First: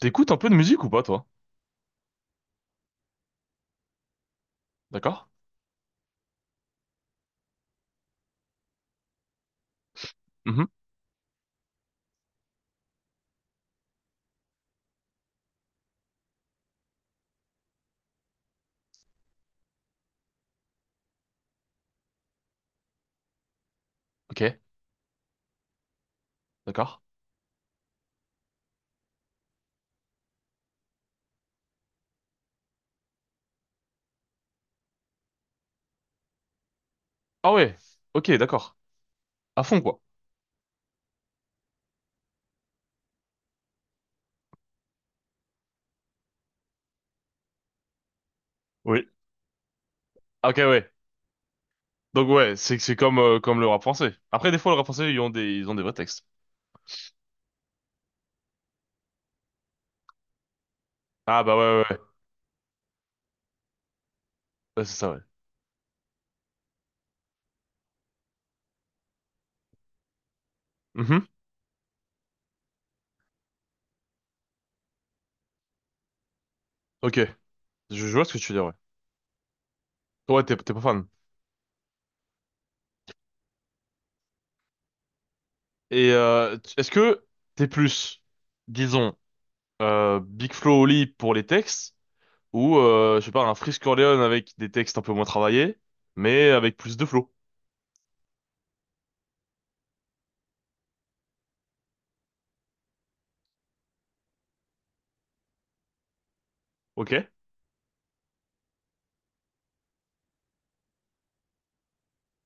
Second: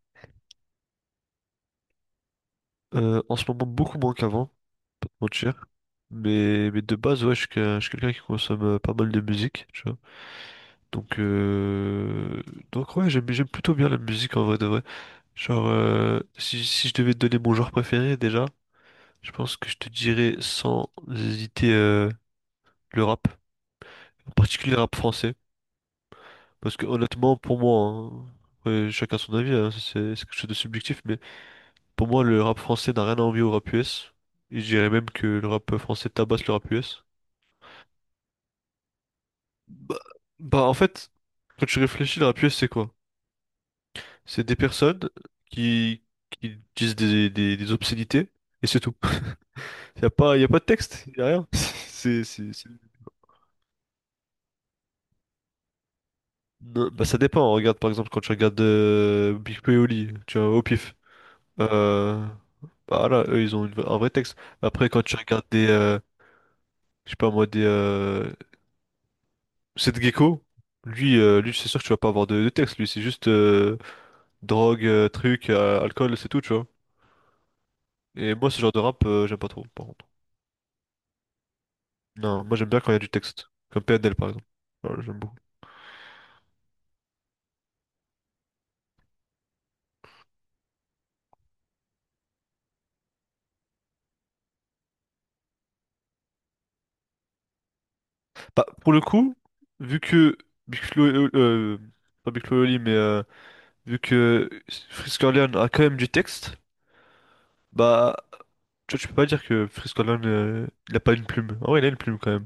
T'écoutes un peu de musique ou pas, toi? En ce moment, beaucoup moins qu'avant, pas te D'accord? mentir. Mais de base, ouais, je suis quelqu'un qui consomme pas mal de musique, tu vois. Mhm. Donc, euh, donc ouais, j'aime plutôt bien la musique en vrai de vrai. Genre, si je devais te donner mon genre préféré déjà, je pense que je te dirais sans hésiter le rap, en Ok, particulier le rap français. Parce que d'accord. honnêtement, pour moi, hein, ouais, chacun son avis, hein, c'est quelque chose de subjectif, mais pour moi, le rap français n'a rien à envier au rap US. Et je dirais même que le rap français tabasse le rap US. Ah ouais, ok, d'accord. À fond, Bah, quoi. bah, en fait, quand tu réfléchis, la pièce, c'est quoi? C'est des personnes qui, qui disent des obscénités et c'est tout. Oui. Y a pas, y a Ah, ok, pas de ouais. texte, y a rien. Donc ouais, c'est comme le rap français. Après, des fois, le rap français, ils ont des vrais textes. Non, bah, ça dépend. Regarde, par exemple, quand tu regardes Big Flo et Oli, tu vois, au pif. Ah bah ouais, ouais, ouais. Euh, Bah, là, eux, ils ont un vrai texte. Ouais, Après, c'est quand ça, tu ouais. regardes des, je sais pas moi, des, Seth Gecko, lui, Mhm. euh, lui, c'est sûr que tu vas pas avoir de texte. Lui, c'est juste drogue, truc, alcool, c'est tout, tu vois. Ok, je vois ce Et que moi, tu veux ce dire, genre ouais. de rap, j'aime pas trop, par contre. Ouais, t'es pas fan. Non, moi j'aime bien quand il y a du texte. Comme PNL, par exemple. Voilà, j'aime beaucoup. Est-ce que t'es plus, disons, Big Flo Oli pour les textes ou je sais pas un Freeze Corleone avec des textes un peu moins travaillés, mais avec plus de flow. Bah, pour le coup, vu que Big Flo, pas Big Flo et Oli, vu que Frisk Orleans a quand même du texte, Ok? bah, tu vois, tu peux pas dire que Frisk Orleans, il a pas une plume. Ah ouais, il a une plume quand même.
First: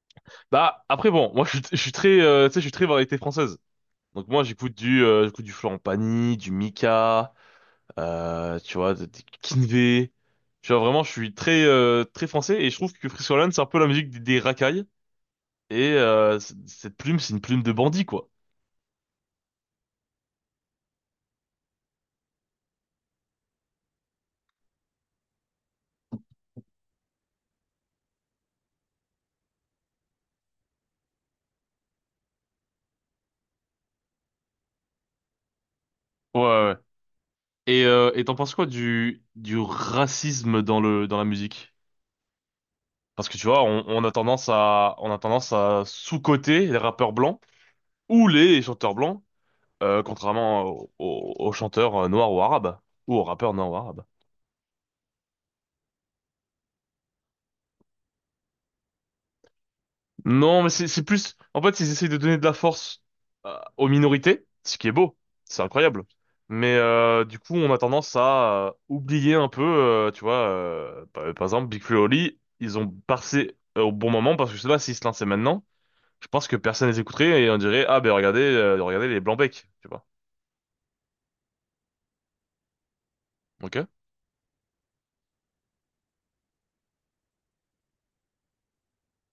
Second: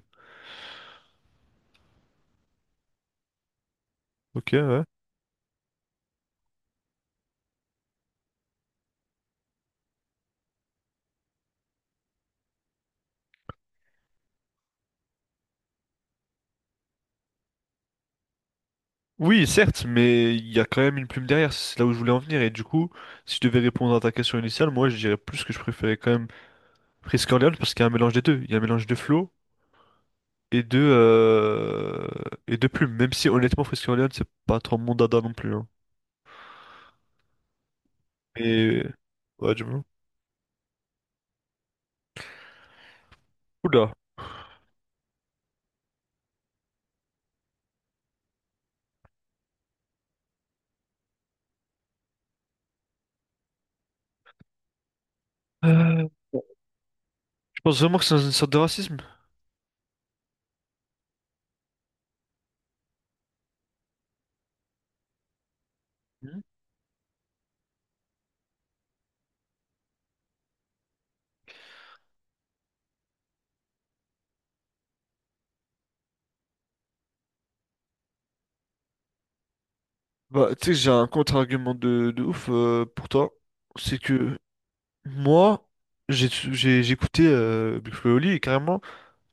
Bah après bon, moi je suis très tu sais je suis très variété française. Donc moi Ok, j'écoute ouais. du euh, j'écoute du Florent Pagny, du Mika, tu vois des Kinvé. Tu vois vraiment je suis très français et je trouve que Friscoland c'est un peu la musique des racailles et cette plume c'est une plume de bandit quoi. Oui, certes, mais il y a quand même une plume derrière, c'est là où je voulais en venir. Et du coup, si je devais répondre à ta question initiale, moi je dirais plus que je préférais quand même Frisk Orleans parce qu'il y a un mélange des deux. Il y a un mélange de flow et de euh, et de plume. Même si honnêtement, Frisk Orleans, c'est pas trop mon dada non plus. Hein. Ouais, ouais. Et t'en penses quoi Mais du ouais, du du moins. racisme dans la musique? Parce que tu vois Oula. on a tendance à sous-coter les rappeurs blancs ou les chanteurs blancs. Contrairement aux aux chanteurs noirs ou arabes, ou aux rappeurs noirs ou arabes. Euh, Je pense vraiment que c'est une sorte de racisme. Non, mais c'est plus… En fait, ils essayent de donner de la force aux minorités, ce qui est beau, c'est incroyable. Mhm. Mais du coup, on a tendance à oublier un peu, par exemple, Big Flo et Oli, ils ont passé au bon moment, parce que je sais pas s'ils se lançaient maintenant, je pense que personne les écouterait et on dirait, ah ben regardez, regardez les Blancs-Becs, tu vois. Bah, tu sais, j'ai un contre-argument de ouf pour toi. Ok? C'est que moi, j'ai écouté Big Flo et Oli et carrément,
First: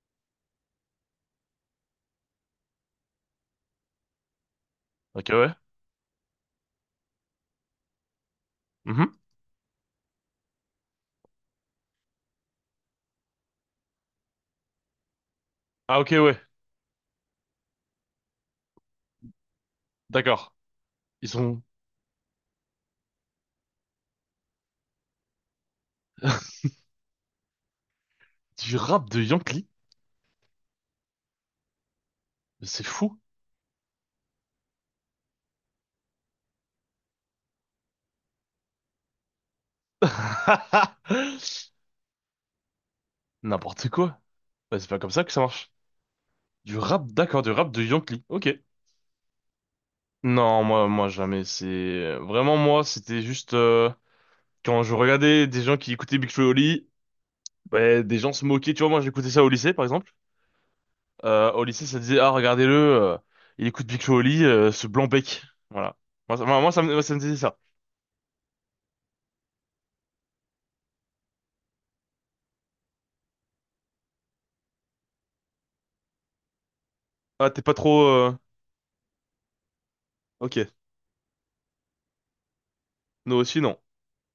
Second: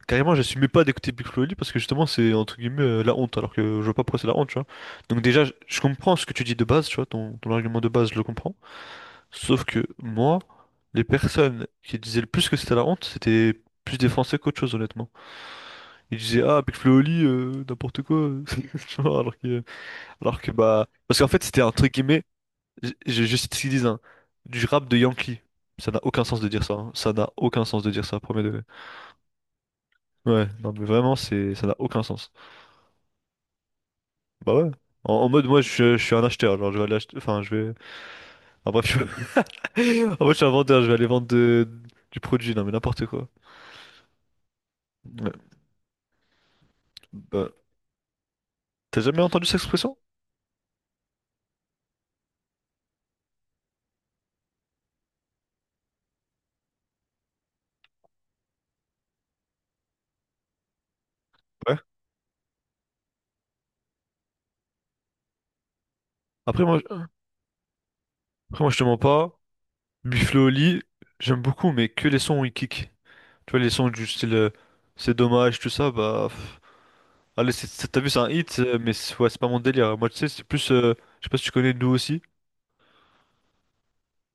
carrément, j'assumais pas d'écouter Big Flo et Oli parce que justement, c'est entre guillemets la honte, alors que je vois pas pourquoi c'est la honte, tu vois. Donc, Ok, déjà, je ouais. je comprends ce que tu dis de base, tu vois, ton argument de base, je le comprends. Mhm. Sauf que moi, les personnes qui disaient le plus que c'était la honte, c'était plus des Français qu'autre chose, honnêtement. Ah ok, Ils ouais. disaient, ah, Big Flo et Oli, n'importe quoi. Tu vois. Alors que, D'accord. bah. Parce qu'en Ils fait, c'était ont entre guillemets, je cite ce qu'ils disent, hein, du rap de Yankee. Ça n'a aucun sens de dire ça. Hein. Ça n'a aucun sens de dire ça, premier degré. du rap de Yankee. Ouais, non, mais vraiment, ça n'a aucun sens. Mais c'est fou. Bah ouais. En mode, moi, je suis un acheteur. Genre, je vais aller acheter. Enfin, je vais. Ah, bref, je... En mode, je suis un vendeur. Je vais aller vendre du produit. Non, mais n'importe quoi. N'importe quoi. Bah, c'est pas comme ça que ça Ouais. marche. Du rap, d'accord, du Bah. rap de Yankee. Ok. T'as jamais entendu cette expression? Non, moi, jamais. C'est vraiment moi. C'était juste quand je regardais des gens qui écoutaient Big Flo et Oli, ouais, des gens se moquaient. Tu vois, moi, j'écoutais ça au lycée, par exemple. Au Ouais. lycée, ça disait, ah, regardez-le, il écoute Big Flo et Oli, ce blanc bec. Voilà. Moi, ça, moi, Après moi, moi, ça me, je- moi, ça me disait ça. après moi je te mens pas. Buffalo au lit, j'aime beaucoup, mais que les sons où il kick. Tu vois, les sons du style c'est dommage, tout ça, bah. Pff. Ah, Allez, t'es pas t'as trop… vu, c'est un hit, mais c'est ouais, c'est pas mon délire. Moi, tu sais, c'est Ok. plus. Je sais pas si tu connais Nous aussi. Nous aussi, non.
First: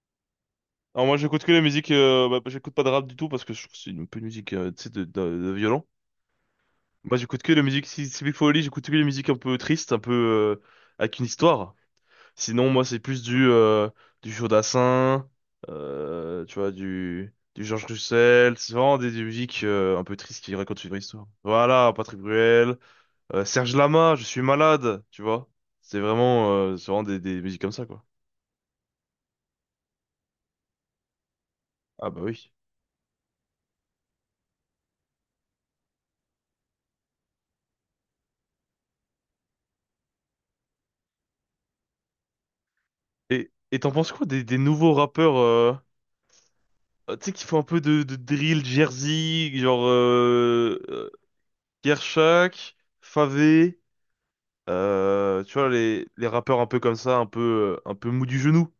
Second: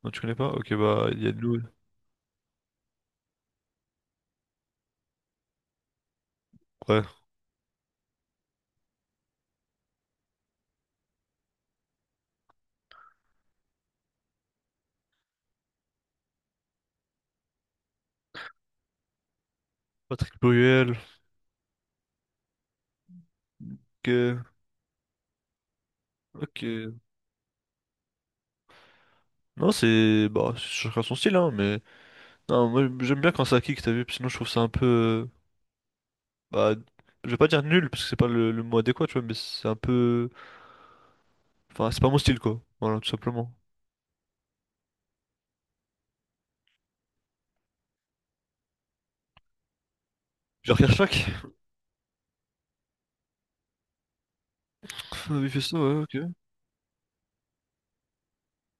Non, tu connais pas? Ok, Alors bah, moi il y a j'écoute que Nous. les musiques, bah, j'écoute pas de rap du tout parce que je trouve que c'est une peu une musique tu sais, de violon. Ouais. Moi, j'écoute que la musique, si il faut au lit, j'écoute que les musiques un peu tristes, un peu avec une histoire. Sinon, moi, c'est plus du Jodassin, tu vois, du Georges Russel. C'est vraiment des musiques un peu Patrick tristes qui racontent une Bruel. vraie histoire. Voilà, Patrick Bruel, Serge Lama, Je suis Ok. malade, tu vois. C'est Ok. vraiment des musiques comme ça, quoi. Non, c'est. Bah, chacun son style, hein, mais. Ah bah oui. Non, moi, j'aime bien quand ça kick, t'as vu, sinon je trouve ça un peu. Bah, je vais pas dire nul, parce que c'est pas le mot adéquat, tu vois, mais c'est un peu. Enfin, c'est pas mon style, quoi. Voilà, tout simplement. Et t'en penses quoi des nouveaux rappeurs, tu sais, qui font un peu de drill, Jersey, genre Genre Kershak, Kershak, Favé, on avait tu fait vois, ça, ouais, ok. les rappeurs un peu comme ça, un peu mou du genou.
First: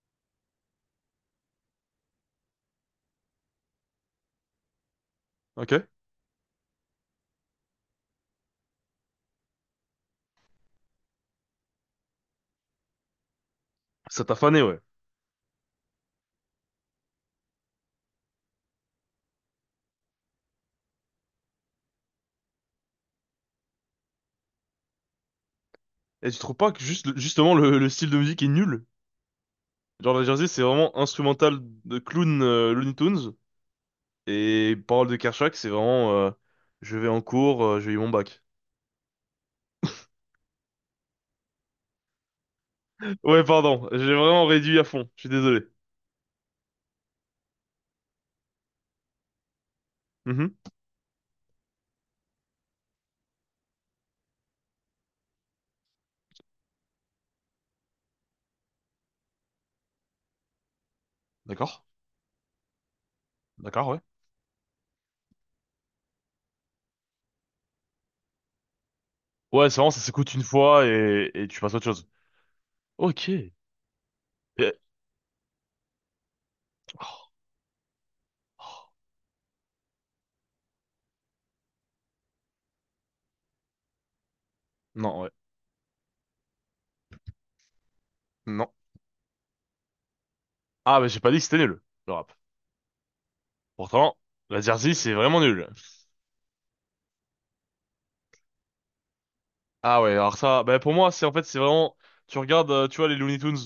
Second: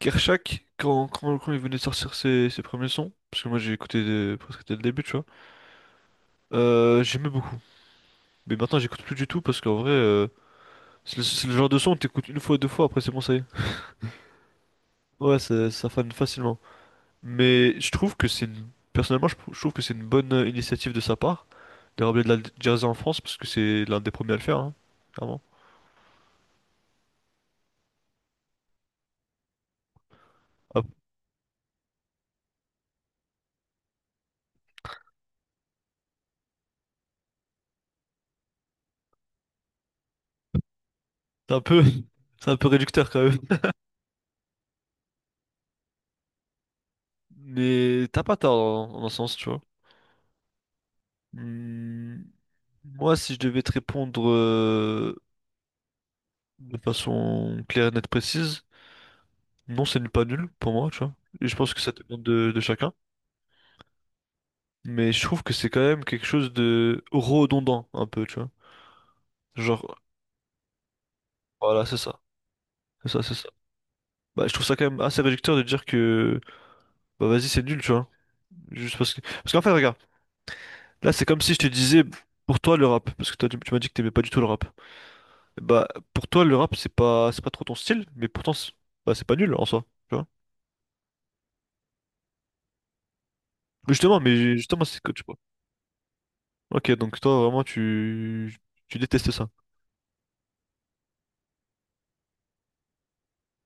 Kershak, quand il venait de sortir ses premiers sons, parce que moi j'ai écouté presque dès le début, tu vois, Ok? J'aimais beaucoup. Mais maintenant j'écoute plus du tout parce qu'en vrai, c'est le genre de son que t'écoutes une fois, deux fois, après c'est bon, ça y est. Ça t'a fané, ouais. Ouais, ça fane facilement. Mais je trouve que c'est une... Personnellement, je trouve que c'est une bonne initiative de sa part de ramener de la jazz en France parce que c'est l'un des premiers à le faire, hein, clairement. Et tu trouves pas que justement, le style de musique est nul? Genre, la Jersey, c'est Ah, vraiment instrumental de clown, Looney Tunes. Et paroles de Kershak, c'est vraiment je vais en cours, j'ai eu mon bac. C'est un peu, c'est un peu réducteur quand même. Ouais, pardon, j'ai vraiment réduit à fond, je suis désolé. Mais t'as pas tort dans un sens, tu vois. Mhm. Hmm, Moi, si je devais te répondre de façon claire et nette précise, non, c'est nul pas nul pour moi, tu vois. Et je pense D'accord, que ça dépend de chacun. d'accord, ouais. Mais je trouve que c'est quand même quelque chose de redondant, un peu, tu vois. Ouais, c'est vraiment, Genre, ça s'écoute une fois et tu passes à autre voilà, c'est chose. ça. C'est ça, Ok. c'est ça. Et… Bah, je trouve ça quand même assez réducteur de dire que, bah, oh, vas-y, c'est nul, tu vois. oh. Juste parce que. Parce qu'en fait, regarde, là, c'est comme si je te disais, pour toi, le rap. Parce que toi, tu m'as dit que t'aimais pas du tout le rap. Non, ouais. Bah, pour toi, le rap, c'est pas trop ton style, mais pourtant, Non. c'est bah, c'est pas nul en soi, tu vois. Ah, mais j'ai pas dit que c'était nul, le rap. Mais Pourtant, justement, mais la justement, Jersey, c'est c'est que tu vois. vraiment nul. Ok, donc toi, vraiment, tu détestes ça. Ah ouais, alors ça, bah pour moi, c'est en fait, c'est vraiment… Tu regardes, tu vois, les Looney Tunes,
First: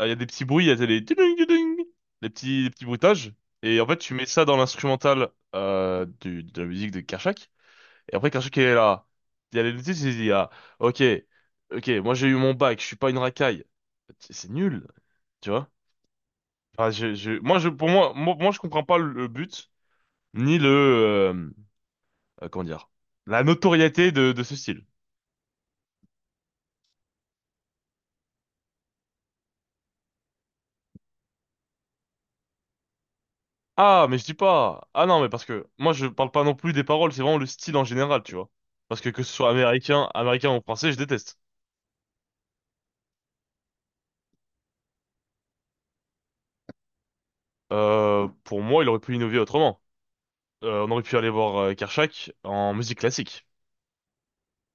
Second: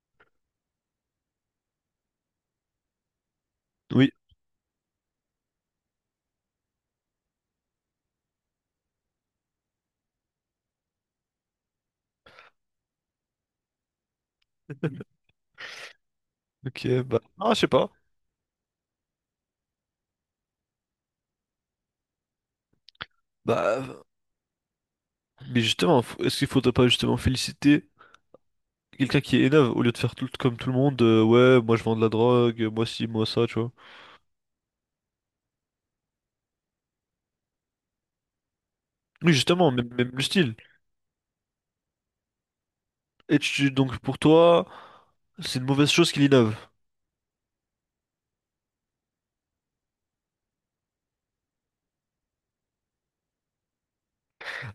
il y a des petits bruits, il y a des tudung, tudung. Les petits bruitages. Et en fait, Oui. tu mets ça dans l'instrumental de la musique de Kershak. Et après, Kershak, il est là. Il y a les Looney Tunes, il dit, ah, ok, ok, moi j'ai eu mon bac, je suis pas une racaille. C'est nul, tu vois? Ok, Enfin, je, bah, je, ah, moi, je je, sais pour pas. moi, moi, moi, je comprends pas le but, ni le… comment dire, la Bah, notoriété de ce style. mais justement, est-ce qu'il faudrait pas justement féliciter quelqu'un qui innove au lieu de faire tout comme tout le monde, ouais, moi je vends de la drogue, moi ci, moi ça, tu vois. Ah, mais je dis pas. Ah non, mais parce que moi je parle pas non plus des paroles, c'est vraiment le style en général, tu vois. Parce que ce Oui, soit justement, même, même le américain style. ou français, je déteste. Et donc pour toi, c'est une mauvaise chose qu'il innove. Pour moi, il aurait pu innover autrement. On aurait pu aller voir Kershak en musique classique.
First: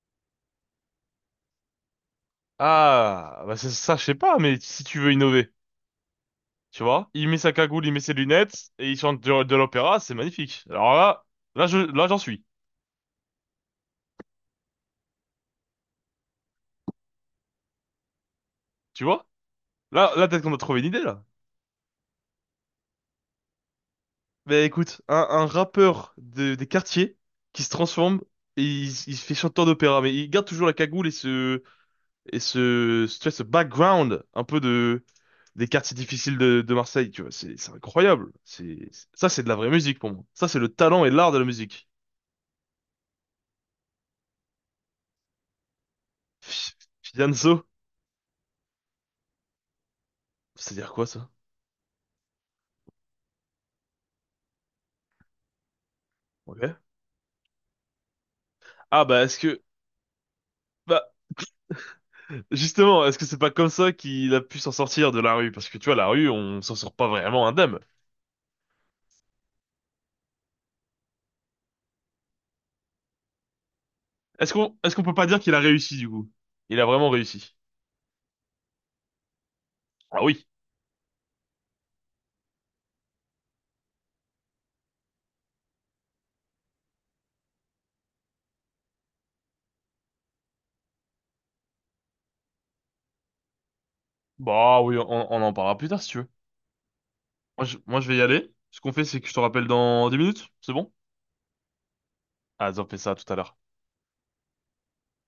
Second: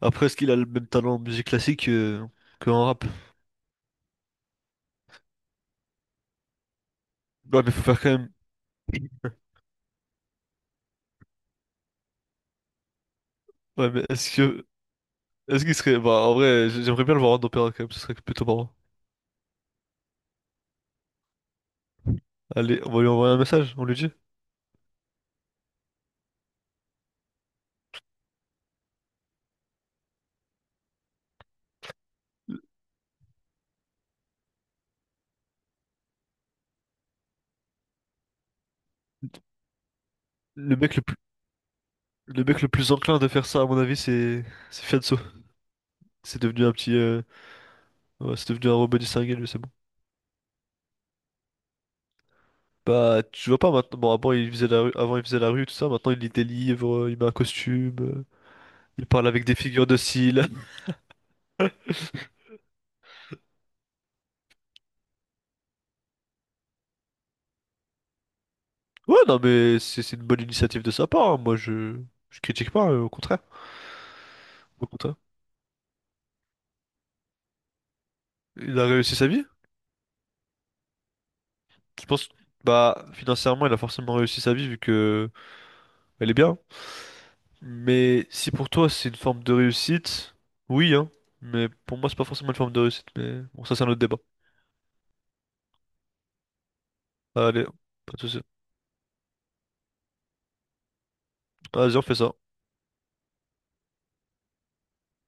Après, est-ce qu'il a le même talent en musique classique qu'en rap? Ah, bah c'est ça, je sais pas, mais si tu veux innover, tu vois, il met sa Ouais, mais faut cagoule, il met faire quand ses même. lunettes et il chante de l'opéra, c'est magnifique. Alors là, là j'en suis, Ouais, mais est-ce que. Est-ce qu'il serait. Bah, en vrai, j'aimerais bien le voir en opéra quand même, ce serait plutôt marrant. tu vois. Là peut-être qu'on a trouvé une idée là. Allez, on va lui envoyer un message, on lui dit. Ben écoute, un rappeur des quartiers qui se transforme et il se fait chanteur d'opéra, mais il garde toujours la cagoule et tu vois, ce background un peu de des quartiers difficiles de Marseille, tu vois, c'est incroyable. C'est ça, Le c'est de la vraie musique pour moi. Ça, c'est le le mec le talent et plus, l'art de la musique. le mec le plus enclin de faire ça, à mon avis, c'est. C'est Fianso. C'est devenu un Fi- petit. Fianzo, Ouais, c'est devenu un robot distingué, lui, c'est bon. c'est-à-dire quoi ça? Bah, tu vois pas maintenant. Bon, avant, il faisait la rue, avant, il faisait la rue, tout ça. Maintenant, il lit des Ok. livres, il met un costume, Ah il bah parle est-ce avec des que figures de style. bah justement, est-ce que c'est pas comme ça qu'il a pu s'en sortir de la rue? Parce que tu vois, la rue, on s'en sort pas vraiment indemne. Ouais, non, mais c'est une bonne initiative de sa part, hein. Moi, je. Je critique pas, au contraire. Au Est-ce qu'on peut contraire. pas dire qu'il a réussi du coup? Il a vraiment réussi. Il a réussi sa vie. Ah oui. Je pense, bah, financièrement, elle a forcément réussi sa vie vu que elle est bien. Mais si pour toi c'est une forme de réussite, oui, hein. Mais pour moi, c'est pas forcément une forme de réussite. Mais bon, ça, c'est un autre débat. Bah oui, on en parlera plus tard si tu veux. Allez, Moi je pas vais de y soucis. aller. Ce qu'on fait c'est que je te rappelle dans 10 minutes, c'est bon? Vas-y, on fait ça. Ah, on fait ça tout à l'heure.